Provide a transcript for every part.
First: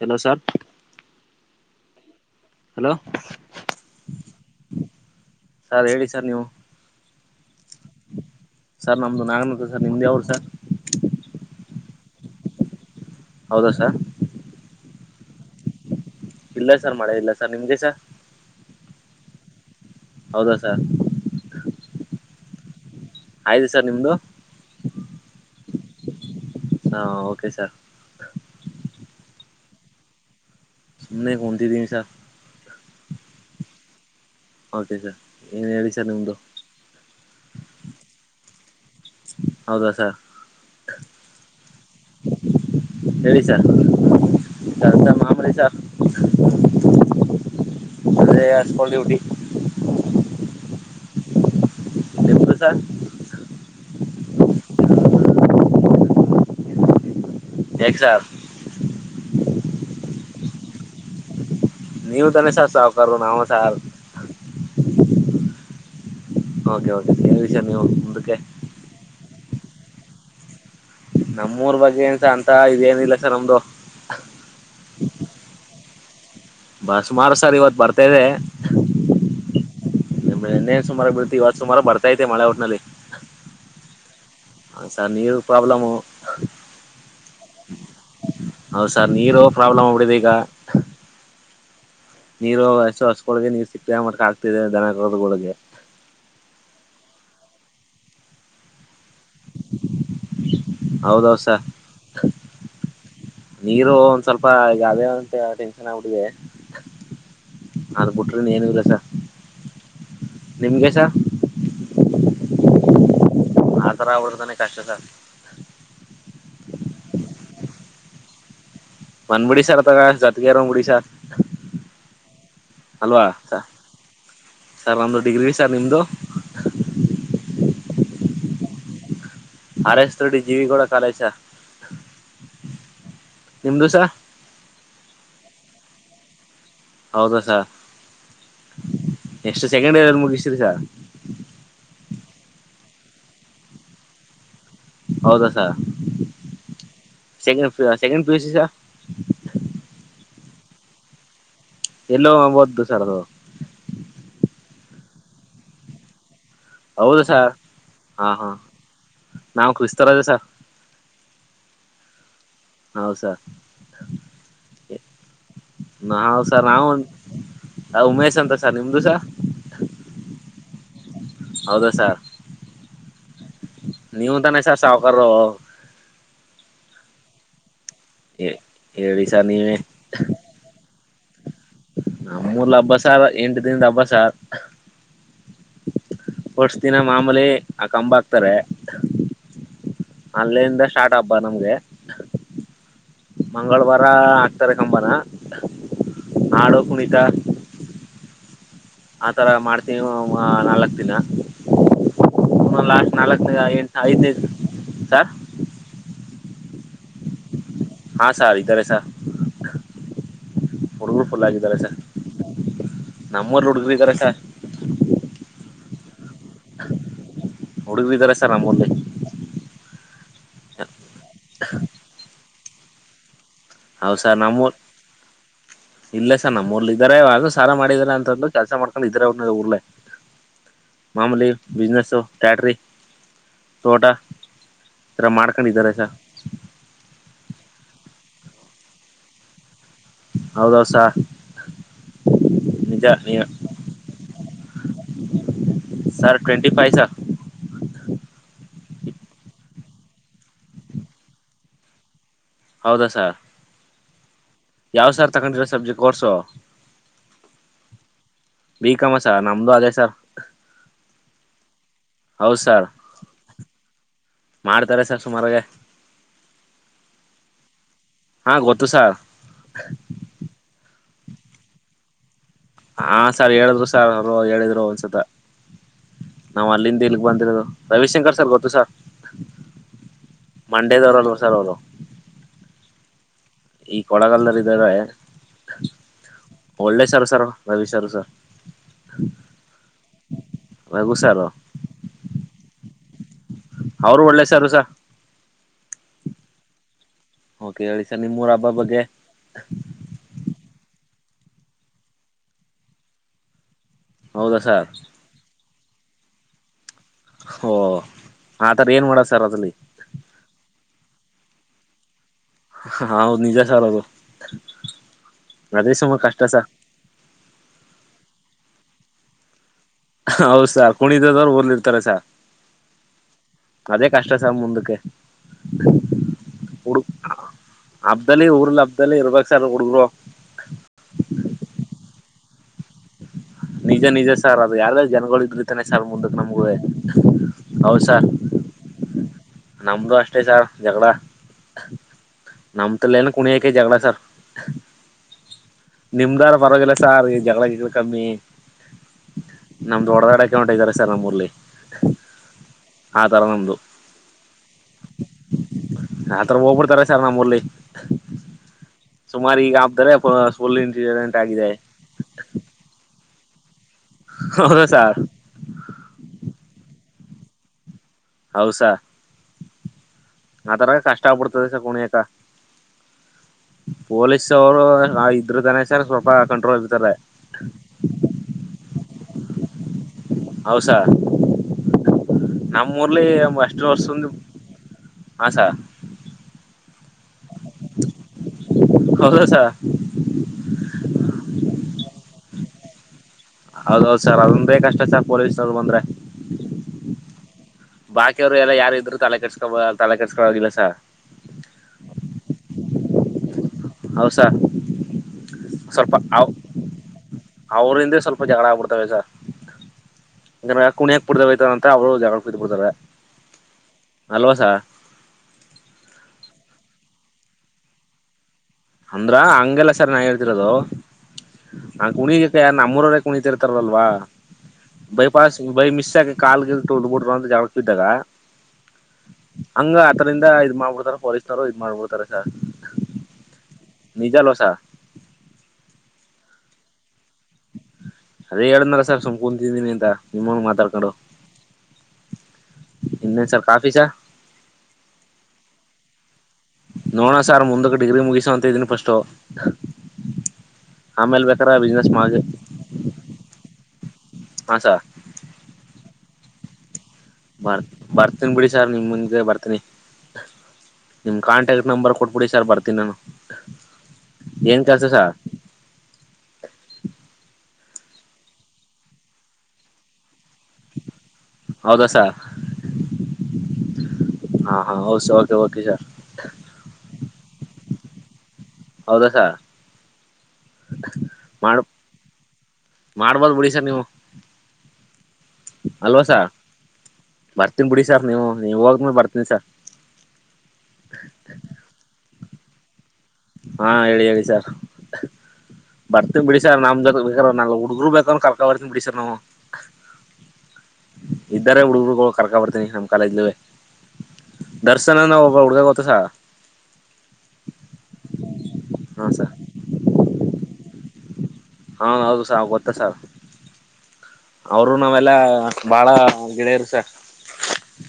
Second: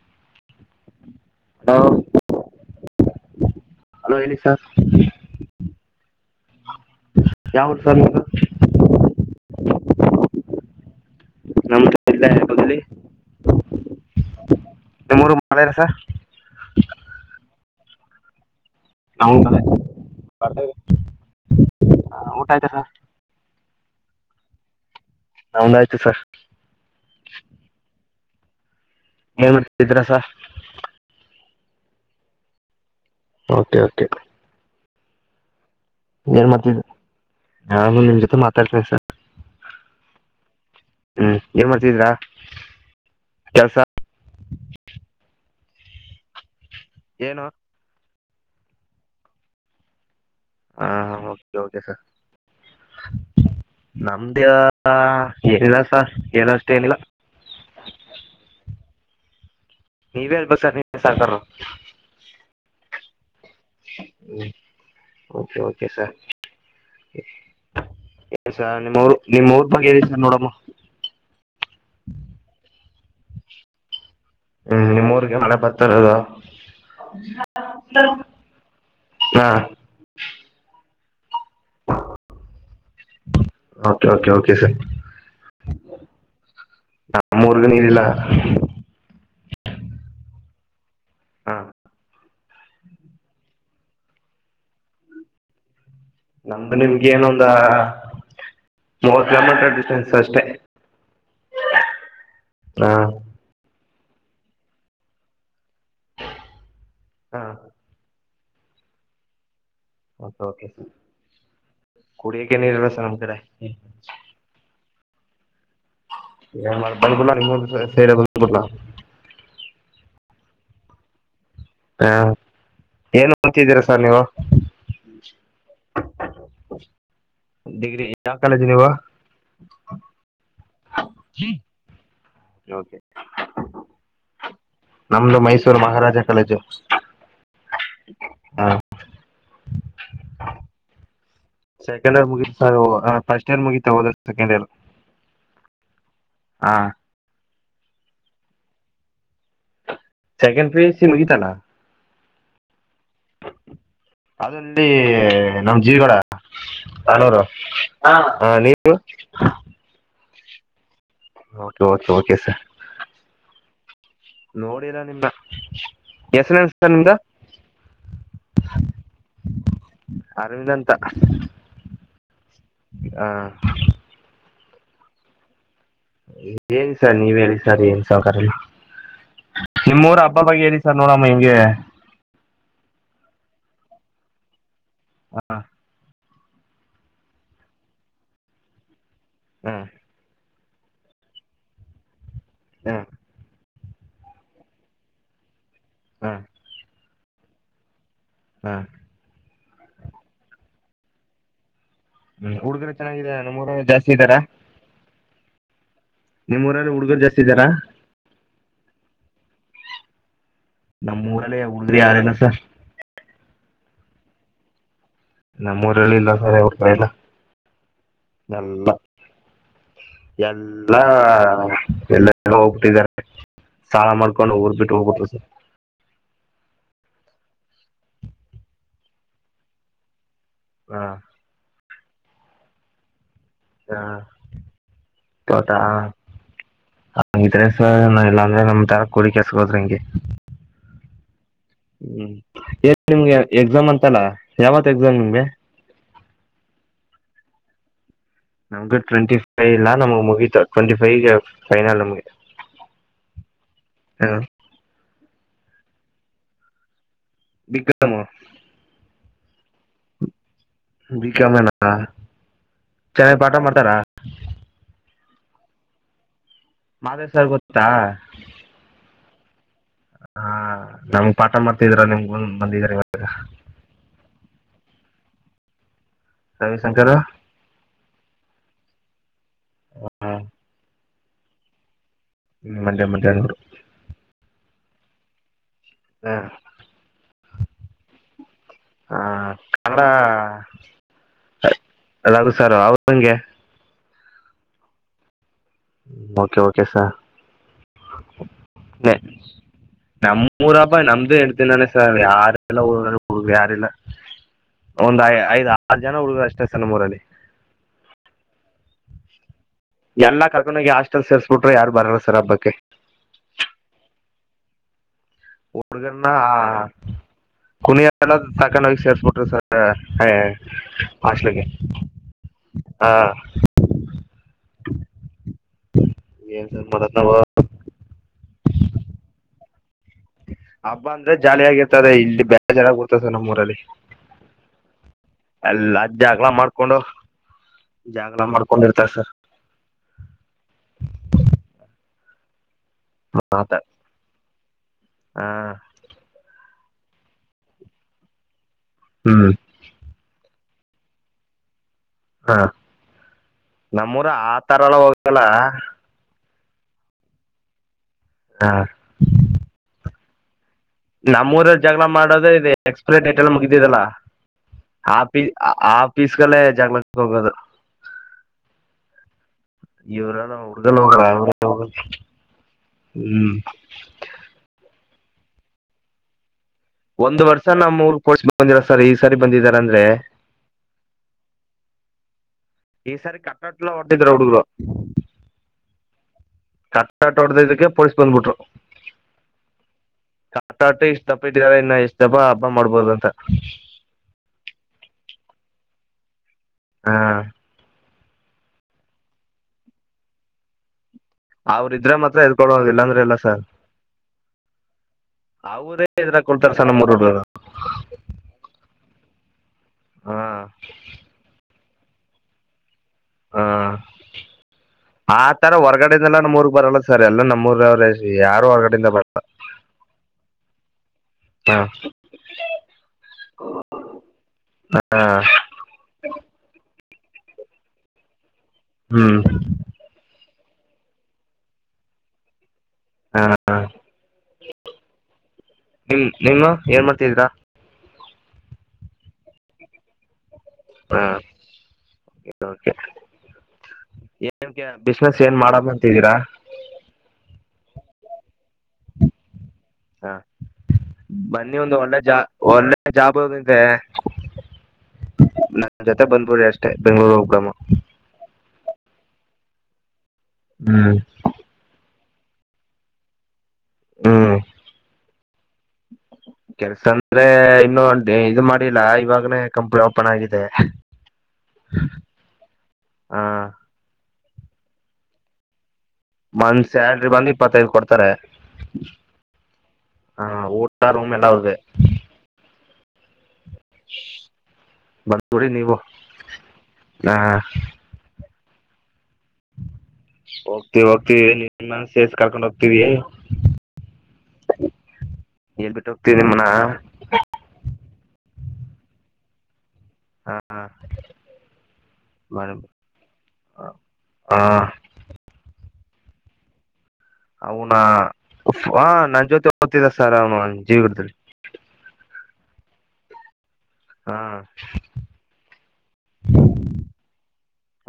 Hello sir ಹ hello sir sir ಹೇಳಿ sir ನೀವು ಯಾವ ಸದು ಸರ್ ನಮ್ದು ನಾಗನತ್ರ ಸರ್ ನಿಮ್ದ ಯಾವರು ಸರ್ ನಮ್ಲ್ಲೋಗಲಿ ಹೌದಾ ಸರ್ ಮಳೆಯಲ್ಲ ಸರ್ ಇಲ್ಲ ಸರ್ ಮಳೆ ಇಲ್ಲ ಸರ್ ನಿಮ್ದಸ ನೌನ್ ಅದ ಹೌದಾ ಸರ್ ಹ ಊಟ ಆಯ್ತಾರ ಆಯ್ತು ಸರ್ ನಿಮ್ದು ನನ್ನದು ಆಾಯ್ತು ಸರ್ ಹಾ ಓಕೆ ಸರ್ ಏನ್ಡ್ತಿದ್ರಸ ನ ಕೊತಿ ದಿವಿಸ ಕೆ ಕೆ ಓಕೆ ಸರ್ ನೀ ಹೇಳ ಏನ್ ಮಾಡತಿದ್ದು ನಾ ನಿಮ್ ಜೊತೆ ಮಾತಾಡ್ತಸ ಹೌದಾ ಸರ್ ಹ್ಮ್ ಏನ್ ಮಾಡ್ತಿದ್ರಾ ಹೇಳಿ ಸರ್ ಸರ್ಸ ಮಾಮೂಲಿ ಸರ್ ಏನು ಅೇ ಸ್ಕೂಲ್ ಡ್ಯೂಟಿ ಹಾ ಹ ೆ ಕೆ ಸ ನಿಮ್ದು ಸರ್ ನಮ್ದ ಏನಿಲ್ಲಸ ಏನ ಅಷ್ಟೇ ಏನಿಲ್ಲ ಎ ಸ ನೀವೇ ಹಳ್ಬೇಕ ಸರ್ ನೀವ ಸಕಾರ ನೀವು ತನಸಹ ಸಾಹಕಾರ ನಾವ ಹ್ಮ ಕೆ ಓಕೆ ಸರ್ ಓಕೆ ಓಕೆ ಸ ವಿಷ ನೀ ಎಕ್ಕೆ ನಿಮ್ಮ್ ಊರ್ ಬಗ್ಗೆ ಸರ್ ನೋಡಮ್ಮ ನಮ್ಮೂರ್ ಬಗ್ಗೆ ಏನ್ಸ ಅಂತ ಇದೇನಿಲ್ಲ ಸರ್ ನಮ್ದು ಹ್ಮ್ ನಿಮ್ಮ್ೂರ್ಗೆ ಮನೆೆ ಬತರದು ಬ ಸುಮಾರು ಸರ್ ಇವತ್ ಬರ್ತಾದೆ ಹಾ ನಿನ್ನೇನ್ ಸುಮಾರು ಬಿೀಡ್ತಿ ಇವತ್ತು ಸುಮಾರು ಬರ್ತೈತೆ ಮಳೆ ಔಟ್ನಲ್ಲಿ ಓಕೆ ಓಕೆ ಓೆ ಸರ್ ಹ ಸರ್ ನೀರು ಪ್ರಾಬ್ಲಮು ನಮ್ಮೂರ್ಗನ ಇಲಿಲ್ಲ ಹೌದು ಸರ್ ನೀರ ಪ್ರಾಬ್ಲಮ್ ಅಬಡದು ಈಗ ಹಾ ನೀರು ವಸ ಹೊಸಗಳೊಳಗೆ ನೀ ಸಿಕ್ತ ಮ್ಕ ಆಗ್ತಿದೆ ದನದಗಳಗೆ ನಮ್ದು ನಿಮ್ಗೆ ಏನೊಂದ ಮೂವತ್ತು ಕಿಲೋಮೀಟರ್ ಡಿಸ್ಟೆನ್ಸ್ ಅಷ್ಟೆ ಹೌದೌಸಾ ಹಾ ನೀರು ಒಂದ್ ಸ್ವಲ್ಪ ಈಗ ಅದೇ ಅಂತ ಹೇಳ ನ ಹುಡುಗೆ ಹಾ ನಲ್ ಬಿುಟ್ರಿ ಏನಲ್ಲಸ ೆ ಕುಡಿಯಕ್ಕೆ ನೀಲ್ಲ ಸರ್ ನಮಡೆ ನಾತರ ಆವಡ್ತಾನ ಕಷ್ಟಾಸ ಬ ಕೊಡ್ ನೀ ಸೇ ಬಡಲ ಮಂದಬಿಡಿ ಸಾರ್ ಅದಗ ಜತ್ಗೆಾರೋಗ್ ಬಿಡಿ ಸಾರ್ ಹಾ ಏನ್ ಅಂತಿದ್ದೀರಾ ಸರ್ ನೀವು ಸರ್ ನಮ್ದು ಡಿಗ್ರಿ ಸರ್ ನಿಮ್ದು ಡಿಗ್ರಿ ಯಾವ ಕಾಲೇಜ ನೀವ ಅರೆಷ್ಟ ತೋಡಿ ಜೀವಿ ಕೂಡ ಕಾಲಸ ಓಕೆ ನಿಮ್ದುಸ ಮಾರಾಜ ಕಲೆಜು ಹೌದಸ ಎಷ್ಟು ಸೆಕೆಂಡ್ ಏಲ್ಲಿ ಮುಗಿಸತರಿ ಸ ಸೆಂಡ್ ಮುಗಫಸ್ಟ್ ಇಯರ್ ಮುಗಿತಾ ಹೋದ ಸೆಕಂಡ್ ಇರ್ ಹೌದಸ ಹಾ ಚಗ ಸೆಕಂಡ್ ಪ ಸೆಕೆಂಡ್ ಪ್ರೇಜ ಸಿ ಮುಗಿತಾ ಎಲ್ಲೋಬದ್ದು ಸರ್ದು ಅದಲ್ಲಿ ನಮ್ ಜೀವಿಗಳ ಹೌದು ಆನೂರು ಸರ್ ಹ ಹಾ ಹಾ ನೀವು ನಾವು Kristaraja sir okay okay okay sir ಹೌಸಾ ನೋಡಿರ ನಿಮ್ಮ ಎಷ್ಟನೆನ್ತ ನಿಮ್ದ ಹ ಉಮೇಶ್ ಅಂತಸ ನಿಮ್ದುಸ ಅರವಿಂದ ಅ ಹೌದ ಸರ್ ಆ, ನೀವುಂತಾನೆ ಸರ್ ಸಾವಕಾರು ಿ ಸರ್ ನೀವ್ ಹೇಳಿ ಸರ್ ಏನ್ ಸಹಕಾರ ಎಲ್ಲ ಹೇಳಿ ಸರ್ ನೀವೇ ನಿಮ್ಮೂಊರ ಹಬ್ಬ ಬಗ್ ಹೇಳ ಸರ್ ನೂರಾಮ ನ ಮೂೂರ್ಲ ಹಬ್ಬಸಾರ ಎಂಟು ದಿನದ ಹಬ್ಬ ಸಾರ ಹಾ ಹೊರ್ಸ್ ದಿನ ಮಾಮೂಲಿ ಆ ಕಂಬ ಹಾಕ್ತಾರೆ ಹಾ ಅಲ್ಲಿೆಯಿಂದ ಸ್ಟಾರ್ಟ್ ಹಬ್ಬ ನಮ್ಗೆ ಹಾ ಮಂಗಳವಾರ ಹಾಕ್ತಾರೆ ಕಂಬನ ಹ್ಮ್ ಹಾಡು ಕುಣಿತ ಹಾ ಆತರ ಮಾಡ್ತೀನಿ ನಾಲ್ಕ್ ದಿನ ಹ್ಮ್ ು ಹುಡುಗರು ಲಾಸ್ಟ್ ಚೆನ್ನಾಗಿದೆ ನಾಲ್ಕು ನಮ್ಮೂರಲ್ಲಿ ಜಾಸ್ತಿ ಐದದು ಸಾರ್ ನಿಮ್ಮ್ೂಊಲ್ಲಿ ಹುಡುಗರು ಜಾಸ್ತಿ ಇದ್ದಾರಾ ಹಾ ಸರ್ ಇದ್ದಾರೆ ಸರ್ ಹುಡುಗರು ನಮ್ಮೂರಲ್ಲಿ ಫುಲ್ಗಿದ್ದಾರೆ ಸರ್ ಹುಡುಗರು ಯಾರಿಲ್ಲ ಸರ್ ನಮ್ಮೂರು ಹುಡುಗರು ಇದ್ದಾರೆ ಸಾರ್ ನಮ್ಮೂಊರಲ್ಲಿ ಇಲ್ಲ ಸಲ್ಲ ಹುಡುಗರು ಇದ್ದಾರೆ ಸರ್ ನಮ್ಮೂರ್ಲಿ ಎಲ್ಲ ಎಲ್ಲಾ ಎಲ್ಲ ಹೋಗ್ಟ್ಟಿದ್ದಾರೆ ಸಾರಾ ಹೌದ್ ಸರ್ ಮಳಕನ್ನು ನಮ್ಮೂರ್ ಊರ್ಬಿಟು ಹಬಟ್ಟುಸ ಇಲ್ಲೇ ಸರ್ ನಮ್ಮ್ೂಊರ್ಲಿ ಇದ್ದಾರೆ ಯು ಸ ಮಾಡಿದಿದ್ದಾರೆ ಅಂತಂದು ಕೆಲಸ ಮಾಡ್ಕೊಂಡು ಇದ್ರ ಅವ್ರ ಊರ್ಲೆೇ ಹಾ ಮಾಮೂಲಿ ಬಿಿಸ್ಿನಸ್ು ಟ್ಯಾಟ್ರರಿ ಹ ತತಾ ಮಾಡ್ಕೊಂಡಿದ್ದಾರೆ ಸರ್ ಹಿದ್ರಸ ಎಲ್ಲ ನಮ್ ದರಕ್ ಕುಡ ಕಸ ಹೋದ್ರ ಹಂಗೆ ಹೌದೌಸಾ ಹ್ಮ್ ಏನ್ ನಿಮ್ಗೆ ಎಕ್ಸಾಮ್ ಅಂತಲ್ಲ ಯಾವತ್ ಎಕ್ಸಾಮ್ ನಿಮ್ಗೆ ಸರ್ ಟ್ವೆಂಟಿ ಫೈ್ ನಮ್ ಟ್ವೆಂಟಿ ಫೈವ ನಮ ಮುಗಿತ ಟ್ವೆಂಟಿ ಫೈವ ೈನಲ್ ಮು ಹೌದಾ ಸ ಹಾ ಯಾವ್ ಸಾರ್ ತಗೊಂಡಿರ subject course BCom B com sir ನಮ್ದು ಅದೇ ಸರ್ ಬಿಕಾಮೇನಾ ಹೌದ್ ಸರ್ ಚೆನ್ನಾಗಿ ಪಠ ಮಾಡ್ತಾರಾ ಸುಮಾರಗೆ ಮಾದೇವ್ ಸರ್ ಗೊತ್ತು. ಹಾ ಗೊತ್ತು ಸಾ ಹ ನಮ್ಗ್ ಪಾಠ ಮಾಡ್ತಿದ್ರ ನಿಮಗ [unintelligible] ಹಾ ಸರ್ ಹೇಳಿದ್ರು ಸಾರ್ ಹೇಳಿದ್ರು ಒಂದ್ಸತ ನಾವ್ ಅಲ್ಲಿಂದ ರವಿಶಂಕರ್ ಇಲ್ಗ್ ಬಂದಿರೋದು ರವಿಶಂಕರ್ ಸರ್ ಗೊತ್ತು ಸರ್. ಹಾ, ಮಂಡೇದವರಲ್ಲ ಸರ್ ಅವರು ಹ್ಮ್ ಮಂಡೆ ಮಂಡ್ಯಾದರು. ಈ ಕೊಳಗಲ್ದಗ್ ಇದ್ರೆ ಹಾ, ಒಳ್ಳೆ ಸರ್ ಸರ್ ಭವಿಸಾರು ಸರ್ ಹ ಕನ್ನಡ ರಘು ಸರ್ ಅದದು ಸಾರ ಅವರುಂಗೆ. ಅವ್ರು ಒಳ್ಳೆ ಸಾರು ಸಾ ಓಕೆ ಓಕೆ ಸರ್ ಓಕೆ ಹೇಳಿ ಸರ್ ನಿಮ್ಮೂರು ಹಬ್ಬ ಬಗ್ಗೆ ಊರ್ ಹಬ್ಬ ನಮ್ದೇಎಂಟು ದಿನನೇ ಸಾ [unintelligible] ನಮ್ದು ಹೇಳ್ತೀನ [unintelligible] ನಾನೆ ಸರ್ ಯಾರಲ್ಲ ಯಾರಲ್ಲ ಹೌದಾ ಸರ್ ಒಂದ್ ಐ ಐದ್ ಆರು ಜನ ಹುಡುಗರು ಅಷ್ಟೇ ಸರ್ ನಮ್ಮ ಊರಲ್ಲಿ. ಓ ಆತರ ಏನ್ ಮಾಡ ಸರ್ ಅದಲ್ಲಿ. ಎಲ್ಲ ಕರ್ಕೊಂಡೋಗ ಹಸ್ಟೆಲ್ ಸೇರಿಸಸ್ಬಿಟ್ರೆ ಯಾರ ಬರಲ್ಲ ಸರ್ ಹಬ್ಬಕ್ಕೆ ಹ್ಮ್ ಹೌದು ನಿಜ ಸರ್ ಅದು. ಅದೇ ಸುಮ ಹುಡ್ಗನ್ನ ಕಷ್ಟ ಸರ್ ಕುಣಿಯ ಎಲ್ಲ ತಕನೋಗಿ ಸೇರ್ಸ್ಬಿಟ್ರರು ಸರ್. ಹ ಹ ಹೌದು ಸರ್ ಕುಣಿದದವ್ರು ಹಾಸ್ಟೇಲಿಗೆ ಊರ್ಲಿರ್ತಾರೆ ಸರ್ ಅದೇ ಕಷ್ಟ ಸರ್ ಮುಂದಕ್ಕೆ ಏನ್ ಸರ್ ಹಡು ಮಾಡೋದ್ ನಾವು ಹಬ್ದಲ್ಲಿ ಊರ್ಲ್ ಹಬ್ಬ್ದದಲ್ಲಿ ಇರ್ಬೇಕ ಸರ್ ಹುಡುಗರು ಹಬ್ಬ ಅಂದ್ರೆ ಜಾಲಿಯ ಆಗಿರ್ತದೆ ಇಲ್ಲಿ ಬೇಜಾರ್ ಆಗಬು ಟ್ಟುದದೇ ಗೊತ್ತ ನಿಜ ನಿಜ ಸಾರ್ ಅದು ಯಾರ ಜನಗಳು ಇದ್ರತಾನನೆ. ಎಲ್ಲ ಸಾರ್ ಮುಂದಕ್ಕೆ ಜಗಳ ನಮಗ ಮಾಡ್ಕೊಂಡು ಹೌಸಾರ್. [unintelligible] ನಮ್ದು ಅಷ್ಟೇ ಸಾರ್ ಜಗಳ. ನಮ ತಲ್ಲ ಏನ ಕುಣಿಯಕ ಆತ ಜಗಳ ಸರ್ ಹಾ ನಿಮ್ದಾರ ಪರವಾಗಿಲ್ಲ. ಸಾರ್ ಈ ಜಗಳ ಜಿಗಳ ಕಮ್ಮಿ ಹ್ಮ್ ನಮ್ದೊಡ ದಡಕ ಹೊಟವೈತಾರೆ ಸರ್ ನಮ್ಮ್ಊರ್ಲ್ಲಿ. ಹಾ ನಮ್ಮೂರ ಆ ತರ ಎಲ್ಲ ಹೋಗತಲ್ಲ. ಹೋಗ್ಬಿಡ್ತಾರೆ ಸರ್ ನಮ್ಮಲ್ಲಿ ಹಾ ಸುಮಾರ ಈಗ ಹಬತಾರೇ [unintelligible] ನಮ್ಮ್ಊರಲ್ಲಿ ಜಗಳ ಮಾಡೋದೇ ಇದೆ. [unintelligible] ಪ್ಲೇಟ್ಲ್ಲ ಮುಗಿದಿದ್ದಲ್ಲ ಹೌದಾ ಸಾರ್ ಆ ಪೀ ಆ ಪೀಸ್ಗಲ್ಲೇ ಜಾಗಳಕ್ಕೆ ಹೋಗೋದು. ಹೌಸಾ ಇವರೆಲ್ಲ ಆ ತರ ಹುಡುಗಲ್ ಕಷ್ಟ ಹೋಗಲ್ಲ ಅವರೇ ಪಡ್ತದೆಸ ಹೋಗೋದು ಕುಣಿಯಕ ಹ್ಮ್ ಪೊಲೀಸ್ ಅವರು [unintelligible] ಇದ್ರ ತಾನೇ ಸರ್ ಸ್ವಲ್ಪ ಕಂಟ್ರೋಲ್. ಇರ್ತಾರೆ ಒಂದ್ ವರ್ಷ ನಾ ನಮ್ಮೂರು ಪೊಲೀಸರು ಬಂದಿಲ್ಲ ಸರ್ ಈ ಸಾರಿ ಬಂದಿದಾರ ಅಂದ್ರೆ ಹೌ ಸರ್ ಈ ನಮ್ಮೂರ್ಲಿ ಸಾರಿ ಅಷ್ಟು [unintelligible] ವರ್ಷದಿಂದ ಹೊಟ್ಟಿದ್ರು ಹುಡುಗರು ಹಾ ಸರ್ ಕಟ್ಟಟ ಹೊಡದ ಇದಕ್ಕೆ ಪೊಲೀಸ್ ಬಂದ್ಬಿಟ್ರು. ಹೌದಾ ಸರ್ ಕಟಾಟ [unintelligible] ಇಷ್ಟಪ್ಪ ಇದಾರೆ ಇನ್ನು ಇಷ್ಟಪ್ಪ ಹಬ್ಬ ಮಾಡ್ಬೋದ ಅಂತ. ಹೌದೌದು ಸರ್ ಅದಂದೆ ಕಷ್ಟ ಸರ್ ಪೊಲೀಸ್ನವ್ರು ಬಂದ್ರೆ. ಹಾ ಬಾಕಿಯವ್ರು ಎಲ್ಲ ಯಾರ ಇದ್ರು ತಲೆ ಕಟ್ಟಸ್ಕೊ ತಲೆ ಕಟ್ಟಸ್ಕೊಳದಿಲ್ಲ ಸ. ಅವ್ರ ಇದ್ರೆ ಮಾತ್ರ [unintelligible] ಎದಕೊಡುವ ಇಲ್ಲಾಂದ್ರೆ ಇಲ್ಲ ಸರ್. ಹೌಸಾ ಅವರೇ ಸ್ವಲ್ಪ ಅವ ಎದ್ರಾಕೊಳ್ತಾರ ಸರ್ ನಮ್ಮೂರ್ ಹುಡುಗರು ಅವರಿಂದೆ ಸ್ವಲ್ಪ ಜಗಳ ಆಗ್ಬಿಡ್ತವೆ ಸರ್. ಹ ಹಾ [unintelligible] ಕುಣಿಯಕ್ ಬಿಡದೇವತವೇ ಅಂತ ಅವ್ರು ಜಗಳಕ್ಕೆ ಬಿಡಿಬಿಡ್ತವೆ. ಹ ಆ ತರ ಹೊರಗಡೆಯಿಂದಲ್ಲ ಮೂರ್ ಬರೋಲ್ಲ ಸರ್ ಎಲ್ಲ ನಮ್ಮೂರ ಅವ ಅಂದ್ರ ಹಂಗೆಲ್ಲ ಸರಿ ನಾ ಹೇಳ್ತಿರೋದು ಹಾ ಆ ಕುಣಿಗಕ್ಕೆ ಯಾರ ನಮ್ಮೂರವರೇ ಕುಣಿತಿರ್ತಾರಲ್ವಾ ಬೈಪಾಸ್ ಬೈ ಮಿಸ್ಸಾಗ್ ಕಾಲ್ಗೆಲ್ ಗಿಲ್ ತೊಳೆಬಿಟ್ ಜಾಗಕ್ಕೆ ಇದ್ದಾಗ ಹ್ಮ್ ಹಂಗ ಅತರಿಂದ ಇ ಇ ಮಾಡ್ಬಿಡ್ತಾರ ಫಾರಿಸ್ನರು ಇದ್ ಮಾಡ್ಬಿಡ್ತಾರ ಸರ್ ಹಾ ನಿಜ ಅಲ್ವಾ ಸ ನಿಮ ನೀನು ಏನ್ ಮಾಡ್ತಿದ್ದೀರಾ ಅದೇ ಹೇಳನಾರ ಸರ್ ಸುಮ್ ಕುಂತಿದ್ದೀನಿ ಅಂತ ನಿಮ್ಮಾಗ ಮಾತಾಡ್ಕೊಂಡು ಹಾ ಇನ್ನೇನ್ ಸರ್ ಕಾಫಿ ಸರ್ ಏನ್ ಬಿಸ್ನೆಸ್ ಏನ್ ಮಾಡಬ ಅಂತಿದೀರಾ ನೋಣ ಸಾರ್ ಮುಂದಕ್ಕೆ ಡಿಗ್ರಿ ಮುಗಸ ಅಂತ ಇದೀನಿ ಫಸ್ಟ್ ಹಾ ಬನ್ನಿ ಒಂದು ಒಳ್ಳೆ ಜಾ ಒಳ್ಳೆ ಜಾಬ್ಂತೆ ಹಾ ಸರ್ ನ ಜೊತೆ ಬಲ್ಬೂರಿ ಅಷ್ಟೆ ಬೆಂಗಳೂರು ಉಬ್ಗಾಮ ಬರ್ ಬರ್ತೀನಿ ಬಿಡಿ ಸರ್ ನಿಮ್ ಮುಂದೆ ಬರ್ತೀನಿ ಹ್ಮ್ ನಿಮ್ ಕಾಂಟ್ಯಾಕ್ಟ್ ನಂಬರ್ ಕೊಟ್ಬಿಡಿ ಸರ್ ಬರ್ತೀನಿ ನಾನು ಹ್ಮ್ ಏನ್ ಕೆಲ್ಸ ಸರ್ ಕೆಲ್ಸ ಅಂದ್ರೆ ಇನ್ನು ಇದು ಮಾಡಿಲ್ಲ ಇವಾಗನೇ ಕಂಪ್ನಿ ಓಪನ್ ಆಗಿದೆ ಹೌದಾ ಸ ಆ ಹಾ ಹಾ ಹೌಸ ಕೆ ಓಕೆ ಸಾರ್ ಮಂತ್ ಸ್ಯಾಲ್ರಿ ಬಂದು ಇಪ್ಪತ್ತೈದು ಕೊಡ್ತಾರೆ ಹೌದಸ ಆ ಊಟ ರೂಮ್ ಎಲ್ಲ ಅವ್ರದೇ ಮಾಡ ಮಾಡ್ಬೋದ್ ಬುಡಿ ನೀವು ಬಂದ್ಬಿಡಿ ನೀವು ಅಲ್ವಾ ಸ ಹಾ ಬರ್ತೀನ್ ಬಿಡಿ ಸರ್ ನೀವು ಹೋಗ ಬತ ಹೋಗ್ತವಿ ಹೋಗ್ತವಿ ನಿ ಮನ್ಸೇಸ್ ಕರ್ಕೊಂಡ್ ಹೋಗ್ತೀವಿ ಹಾ ಹೇಳಿ ಹೇಳಿ ಸರ್ ಹೇಳ್ಬಿಟ್ಟು ಹೋಗ್ತಿವಿ ಬರ್ತಿ ಬಿಡಿ ನಿಮ್ಮನ್ನ ಸರ್ ನಮ್ದ ಬೇಕ ನ ಹುಡುಗ್ರು ಬೇಕಂದ್ರ ಕರ್ಕೊ ಬರ್ತನ್ ಬಿಡಿ ಸರ್ ನಾವು ಹಾ ಇದ್ದರೆ ಹುಡುಗರು ಕರ್ಕೊ ಮಾಡಿ- ಬರ್ತೀನಿ ನಮ್ಮ್ ಕಾಲೇಜ್ ಹಾ ದರ್ಶನ ಒಬ್ಬ ಹುಡುಗ ಪ್ಪ ಸ ಅವನ ಆ ನನ್ ಸರ್ ಜೊತೆ ಓದ್ತಿದ ಸರ್ ಅವನು ಜೀವಿ ಗಿಡದಲ್ಲಿ ಹಾ ಹೌದು ಸ ಗೊತ್ತಾ ಸರ್ ಹಾ ಅವರು ನಾವೆಲ್ಲಾ ಬಾಳ ಗಿಡ ಇರ್ಸ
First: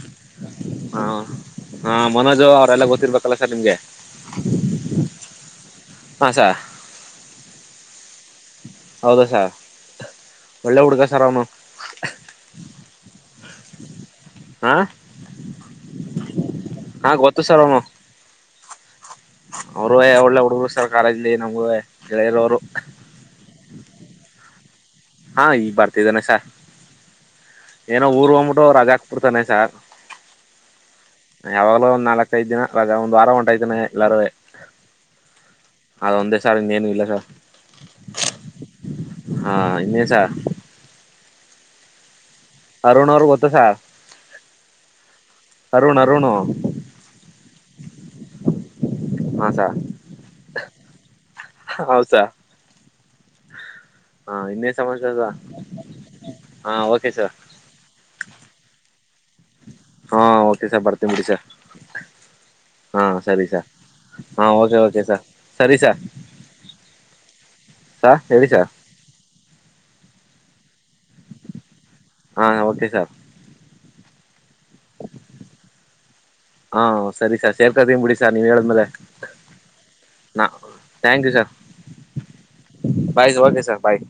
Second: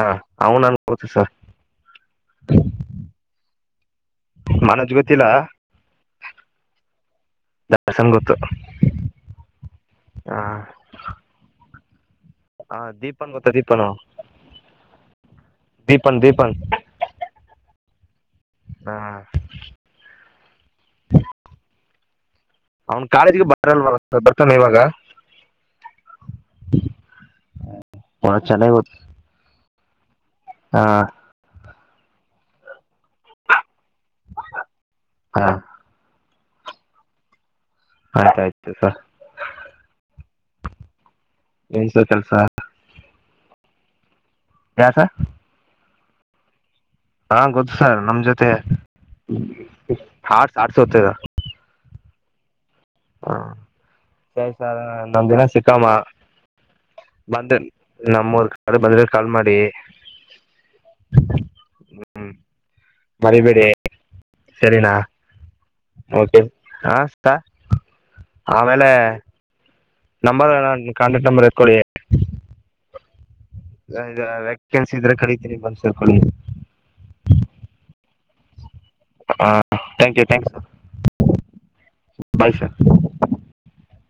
ಹಾ ಅವನು ನನ್ ಹಾ ಗೊತ್ತು ಸರ್ ಹಾ ಮನೋಜ್ ಅವರೆಲ್ಲ ಗೊತ್ತಿರ್ಬೇಕಲ್ಲ ಸರ್ ನಿಮ್ಗೆ ಮನಜ್ ಗೊತ್ತಿಲ್ಲ ಹಸಾ ದರ್ಶನ್ ಗೊತ್ತು ಹೌದಸ ಹಾ ಒಳ್ಳೆ ಹುಡ್ಗ ಸರ್ ಅವನು ಹಾ ದೀಪನ್ ಗೊತ್ತಾ ದೀಪನ ಹಾ ದೀಪನ್ ದೀಪನ್ ಹಾ ಗೊತ್ತು ಸರ್ಮ್ಮ ಹಾ ಕೆಳೋರು ಅವ್ನ್ ಕಾಲೇಜ್ಗ ಬರಲ್ವ ಬರ್ತಾನೆ ಇವಾಗ ಹಾ ಈಗ ಬರ್ತಿದ್ದಾನೆ ಸಾರ್ ಏನೋ ಊರ್ ಬಹಳ ಹೋಗ್ಬಿಟ್ಟು ಚೆನ್ನಾಗಿ ರಗ ಗೊತ್ತು ಹಾಕ್ ಬಿಡ್ತಾನೆ ಸಾರ್ ಹಾ ಯಾವಾಗ್ಲೂ ಒಂದ್ ನಾಲ್ಕ್ಐದ್ ದಿನ ರ ಒಂದ್ ವಾರ ಹೊಂಟಾಯ್ತಾನ ಎಲ್ಲಾರೇ ಹಾ ಅದೊಂದೇ ಸಾರ್ ಇನ್ನೇನು ಇಲ್ಲ ಸರ್ ಆಯ್ತ ಆಯ್ತು ಸರ್ ಹಾ ಇನ್ನೇಶ ಎಏನ್ಸ ಕೆಲ್ಸ ಸರ್ ಕಸ ಅರುಣ್ ಅರುಣ್ ಹಾ ಗೊತ್ತು ಸರ್ ನಮ್ ಜೊತೆ ಹಾ ಹಡ್ ಆಡ್ಸೋತದ ಹೌಸಾ ಹ್ಮ ಸರಿ ಸರ್ ಸಮಾಚಾರ ನಮ ಸರ್ ದಿನ ಸಿಕ್ಕಾಮ ಹಾ ಓಕೆ ಸರ್ ಬಂದ್ರ ನಮ್ಮೂರು ಕಡೆ ಬಂದ್ರ ಕಾಲ್ ಮಾಡಡಿಿ ಹಾ ಓಕೆ ಸರ್ ಬರ್ತೀನ ಬಿಡಿ ಸರ್ ಹ್ಮ್ ಹಾ ಸರಿ ಮರಿಬೇಡಿ ಸರ್ ಹಾ ಓಕೆ ಸರಿನಾ ಓಕೆ ಸರ್ ಸರಿ ಸರ್ ೆ ಹ ಸರ್ ಹೇಳಿ ಸರ್ ಆಮೇಲೆ ನಂಬರ್ ನು ಕಂಡ ನಮ್ಮ ರ ಕೊೊೊಳ್ಳ ಹಾ ಓಕೆ ಸರ್ ವ್ಯಾಕೆನ್ಸಿ ಇದ್ರೆ ಕರಿಿತೀನಿ ಬಂದಸರ್ಕೊಂಡ ನೀವ ಹೇಳಿದ್ಮೇಲೆ ಥ್ಯಾಂಕ್ ಯು ನ thanks thank you sir bye sir bye okay sir bye